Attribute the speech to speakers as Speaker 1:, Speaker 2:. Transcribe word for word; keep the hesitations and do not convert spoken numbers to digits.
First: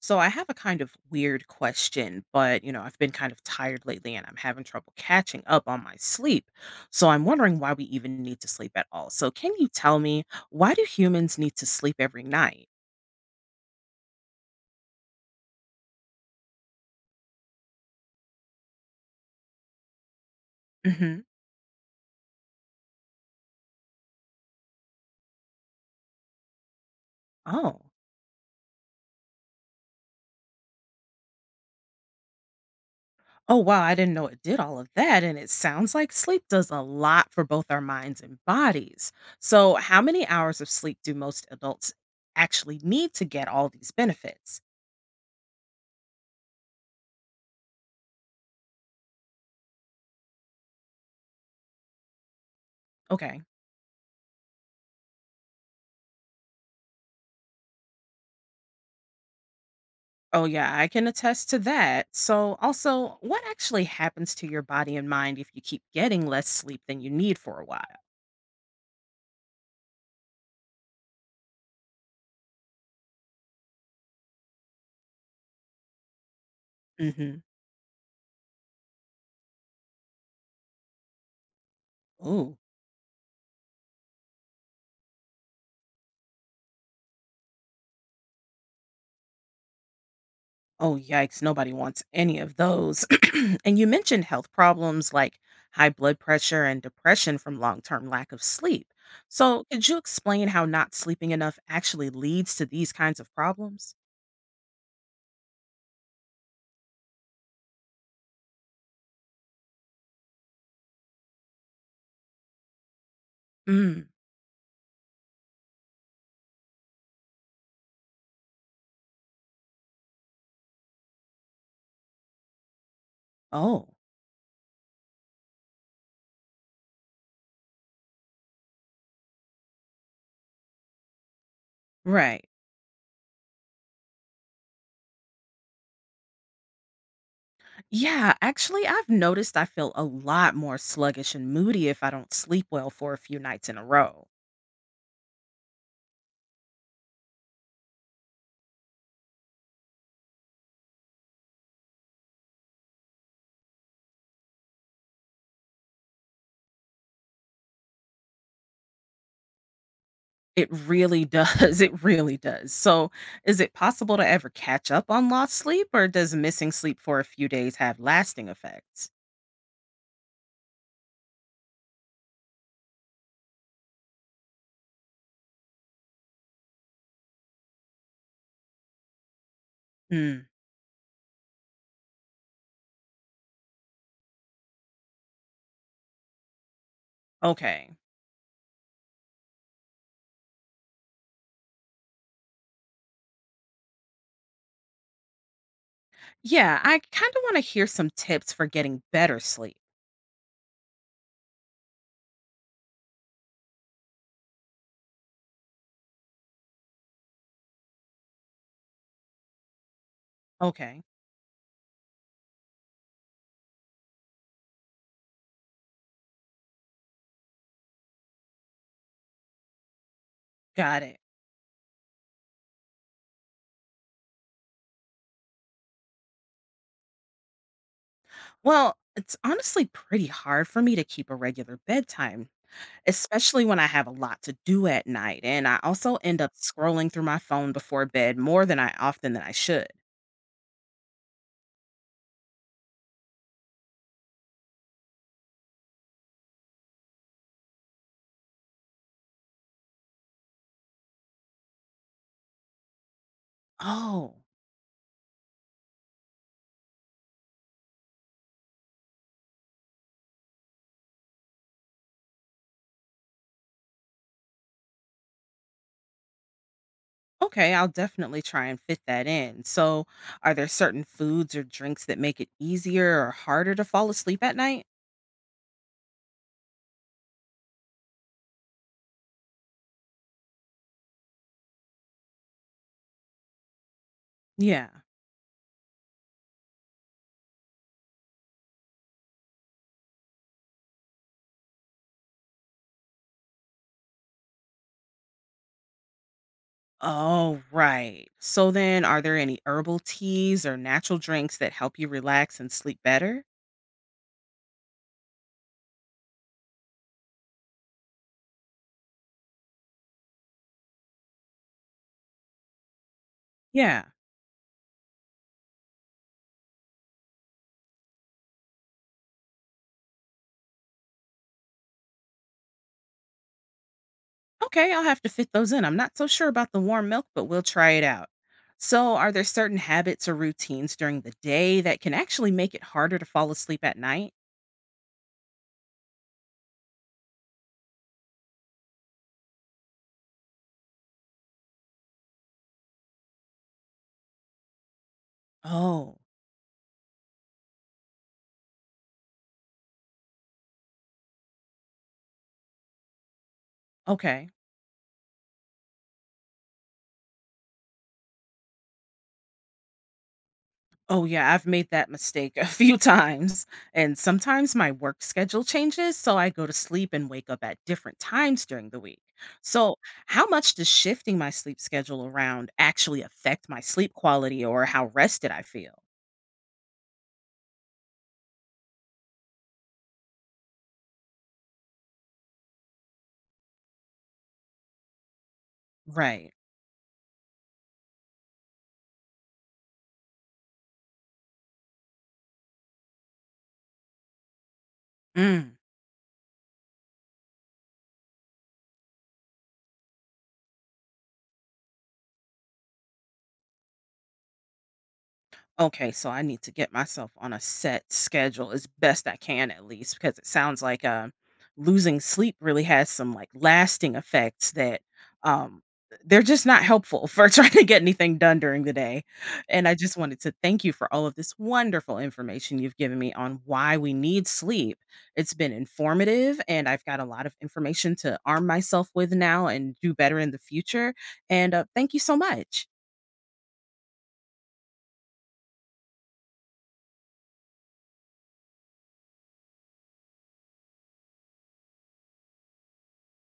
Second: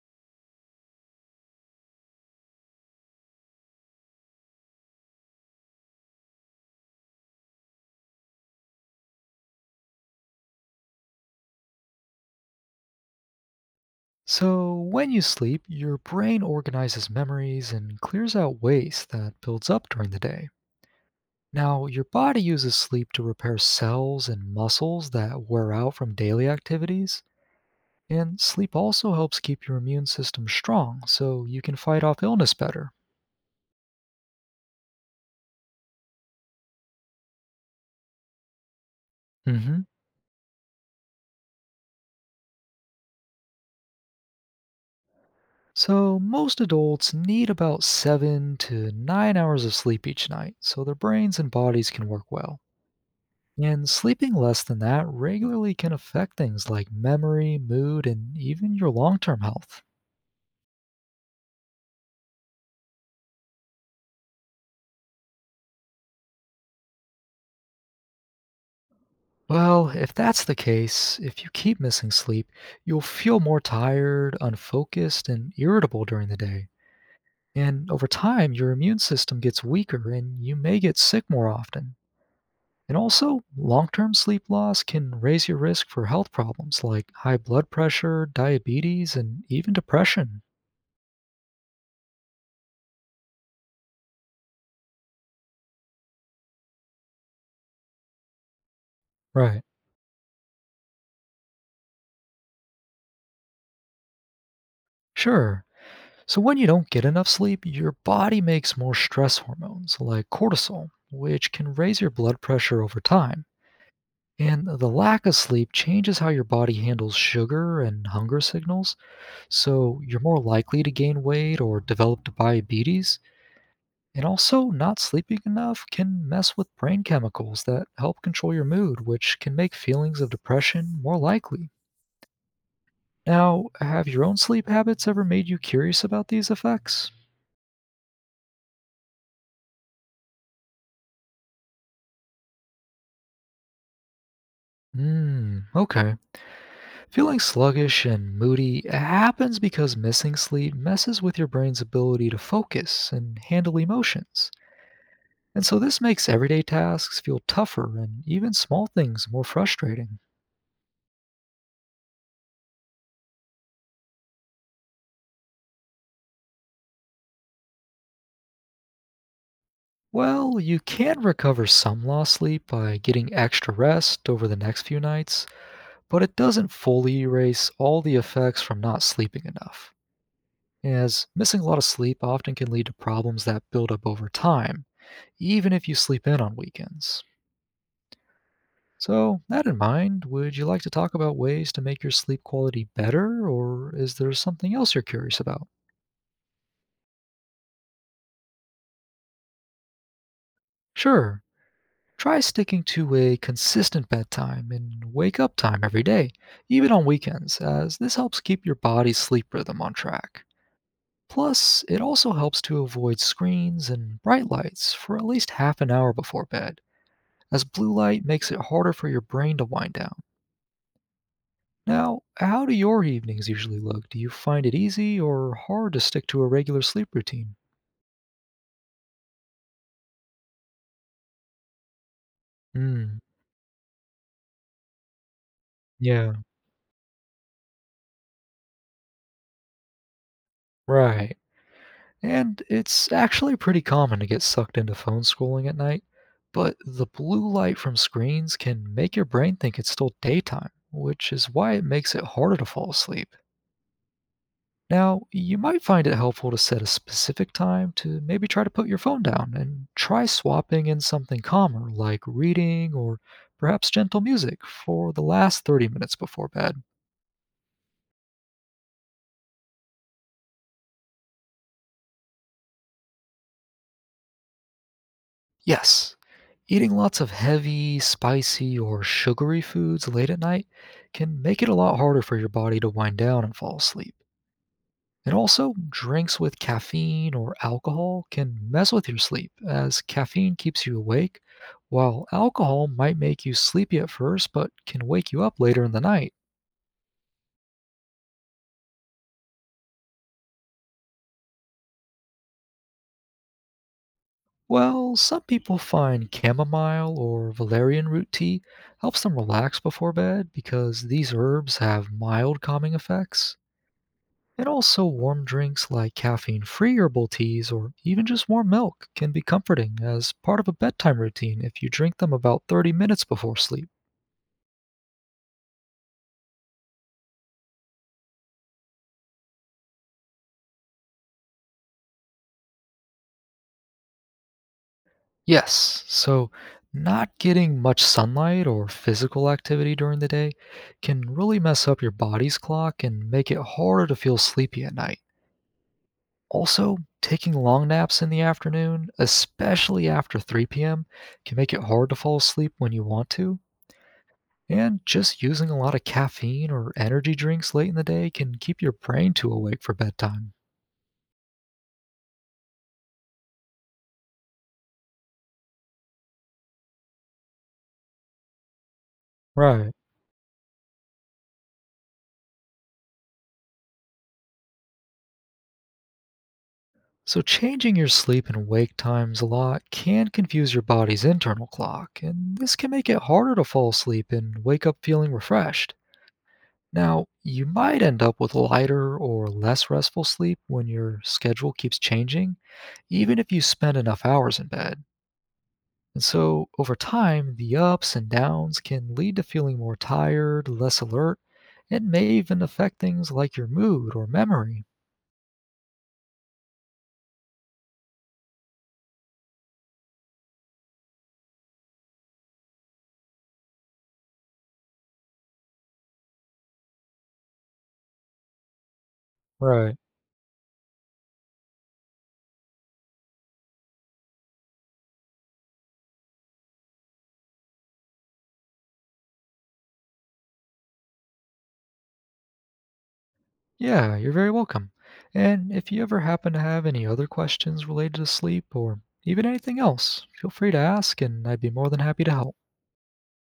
Speaker 1: So I have a kind of weird question, but you know, I've been kind of tired lately and I'm having trouble catching up on my sleep. So I'm wondering why we even need to sleep at all. So can you tell me, why do humans need to sleep every night?
Speaker 2: So, when you sleep, your brain organizes memories and clears out waste that builds up during the day.
Speaker 1: Mhm.
Speaker 2: Now, your body uses sleep to repair cells and muscles that wear out from daily activities,
Speaker 1: Oh.
Speaker 2: and sleep also helps keep your immune system strong so you can fight off illness better.
Speaker 1: Oh wow, I didn't know it did all of that, and it sounds like sleep does a lot for both our minds and bodies. So
Speaker 2: hmm
Speaker 1: how many hours of sleep do most adults actually need to get all these benefits?
Speaker 2: So, most adults need about seven to nine hours of sleep each night so their brains and bodies can work well.
Speaker 1: Okay.
Speaker 2: And sleeping less than that regularly can affect things like memory, mood, and even your long term health.
Speaker 1: Oh, yeah, I can attest to that. So, also, what actually happens to your body and mind if you keep getting less sleep than you need for a while?
Speaker 2: Well, if that's the case, if you keep missing sleep, you'll feel more tired, unfocused, and irritable during the day.
Speaker 1: hmm
Speaker 2: And over time, your immune system gets weaker and you may get sick more often.
Speaker 1: Oh,
Speaker 2: And also, long term sleep loss can raise your risk for health problems like high blood pressure, diabetes, and even depression.
Speaker 1: oh, yikes. Nobody wants any of those. And you mentioned health problems like high blood pressure and depression from long term lack of sleep.
Speaker 2: Right.
Speaker 1: So, could you explain how not sleeping enough actually leads to these kinds of problems?
Speaker 2: Sure. So, when you don't get enough sleep, your body makes more stress hormones like cortisol, which can raise your blood pressure over time.
Speaker 1: Mm.
Speaker 2: And the lack of sleep changes how your body handles sugar and hunger signals, so you're more likely to gain weight or develop diabetes.
Speaker 1: Oh,
Speaker 2: And also, not sleeping enough can mess with brain chemicals that help control your mood, which can make feelings of depression more likely.
Speaker 1: right.
Speaker 2: Now, have your own sleep habits ever made you curious about these effects?
Speaker 1: Yeah, actually, I've noticed I feel a lot more sluggish and moody if I don't sleep well for a few nights in a row.
Speaker 2: Hmm, okay. Feeling sluggish and moody happens because missing sleep messes with your brain's ability to focus and handle emotions. And so this makes everyday tasks feel tougher and even small things more frustrating.
Speaker 1: It really does. It really does. So, is it possible to ever catch up on lost sleep, or does missing sleep for a few days have lasting effects?
Speaker 2: Well, you can recover some lost sleep by getting extra rest over the next few nights, but it doesn't fully erase all the effects from not sleeping enough.
Speaker 1: Hmm.
Speaker 2: As missing a lot of sleep often can lead to problems that build up over time, even if you sleep in on weekends.
Speaker 1: Okay.
Speaker 2: So, that in mind, would you like to talk about ways to make your sleep quality better, or is there something else you're curious about?
Speaker 1: Yeah, I kind of want to hear some tips for getting better sleep.
Speaker 2: Sure, try sticking to a consistent bedtime and wake up time every day, even on weekends, as this helps keep your body's sleep rhythm on track.
Speaker 1: Okay.
Speaker 2: Plus, it also helps to avoid screens and bright lights for at least half an hour before bed, as blue light makes it harder for your brain to wind down.
Speaker 1: Got it.
Speaker 2: Now, how do your evenings usually look? Do you find it easy or hard to stick to a regular sleep routine?
Speaker 1: Well, it's honestly pretty hard for me to keep a regular bedtime,
Speaker 2: Mm,
Speaker 1: especially when I have a lot to do at night, and I also
Speaker 2: yeah,
Speaker 1: end up scrolling through my phone before bed more than I often than I should.
Speaker 2: right. And it's actually pretty common to get sucked into phone scrolling at night, but the blue light from screens can make your brain think it's still daytime, which is why it makes it harder to fall asleep.
Speaker 1: Oh,
Speaker 2: Now, you might find it helpful to set a specific time to maybe try to put your phone down and try swapping in something calmer like reading or perhaps gentle music for the last thirty minutes before bed.
Speaker 1: okay, I'll definitely try and fit that in. So, are there certain foods or drinks that make it easier or harder to fall asleep at night?
Speaker 2: Yes, eating lots of heavy, spicy, or sugary foods late at night can make it a lot harder for your body to wind down and fall asleep.
Speaker 1: Yeah.
Speaker 2: And also, drinks with caffeine or alcohol can mess with your sleep, as caffeine keeps you awake, while alcohol might make you sleepy at first but can wake you up later in the night.
Speaker 1: Oh, right. So then, are there any herbal teas or natural drinks that help you relax and sleep better?
Speaker 2: Well, some people find chamomile or valerian root tea helps them relax before bed because these herbs have mild calming effects.
Speaker 1: Yeah.
Speaker 2: And also, warm drinks like caffeine free herbal teas or even just warm milk can be comforting as part of a bedtime routine if you drink them about thirty minutes before sleep.
Speaker 1: Okay, I'll have to fit those in. I'm not so sure about the warm milk, but we'll try it out. So, are there certain habits or routines during the day that can actually make it harder to fall asleep at night?
Speaker 2: Yes. So, not getting much sunlight or physical activity during the day can really mess up your body's clock and make it harder to feel sleepy at night.
Speaker 1: Oh,
Speaker 2: Also, taking long naps in the afternoon, especially after three p m, can make it hard to fall asleep when you want to.
Speaker 1: okay.
Speaker 2: And just using a lot of caffeine or energy drinks late in the day can keep your brain too awake for bedtime.
Speaker 1: Oh, yeah, I've made that mistake a few times. And sometimes my work schedule changes, so I go to sleep and wake up at different times during the week.
Speaker 2: Right.
Speaker 1: So, how much does shifting my sleep schedule around actually affect my sleep quality or how rested I feel?
Speaker 2: So, changing your sleep and wake times a lot can confuse your body's internal clock, and this can make it harder to fall asleep and wake up feeling refreshed.
Speaker 1: Right.
Speaker 2: Now, you might end up with lighter or less restful sleep when your schedule keeps changing, even if you spend enough hours in bed.
Speaker 1: Mm.
Speaker 2: And so, over time, the ups and downs can lead to feeling more tired, less alert, and may even affect things like your mood or memory.
Speaker 1: Okay, so I need to get myself on a set schedule as best I can, at least, because it sounds like uh, losing sleep really has some like lasting effects that um, they're just not helpful for trying to get anything done during the day. And I
Speaker 2: Right.
Speaker 1: just wanted to thank you for all of this wonderful information you've given me on why we need sleep. It's been informative, and I've got a lot of information to arm myself with now and do better in the future. And uh, thank you so much.
Speaker 2: Yeah, you're very welcome. And if you ever happen to have any other questions related to sleep or even anything else, feel free to ask and I'd be more than happy to help.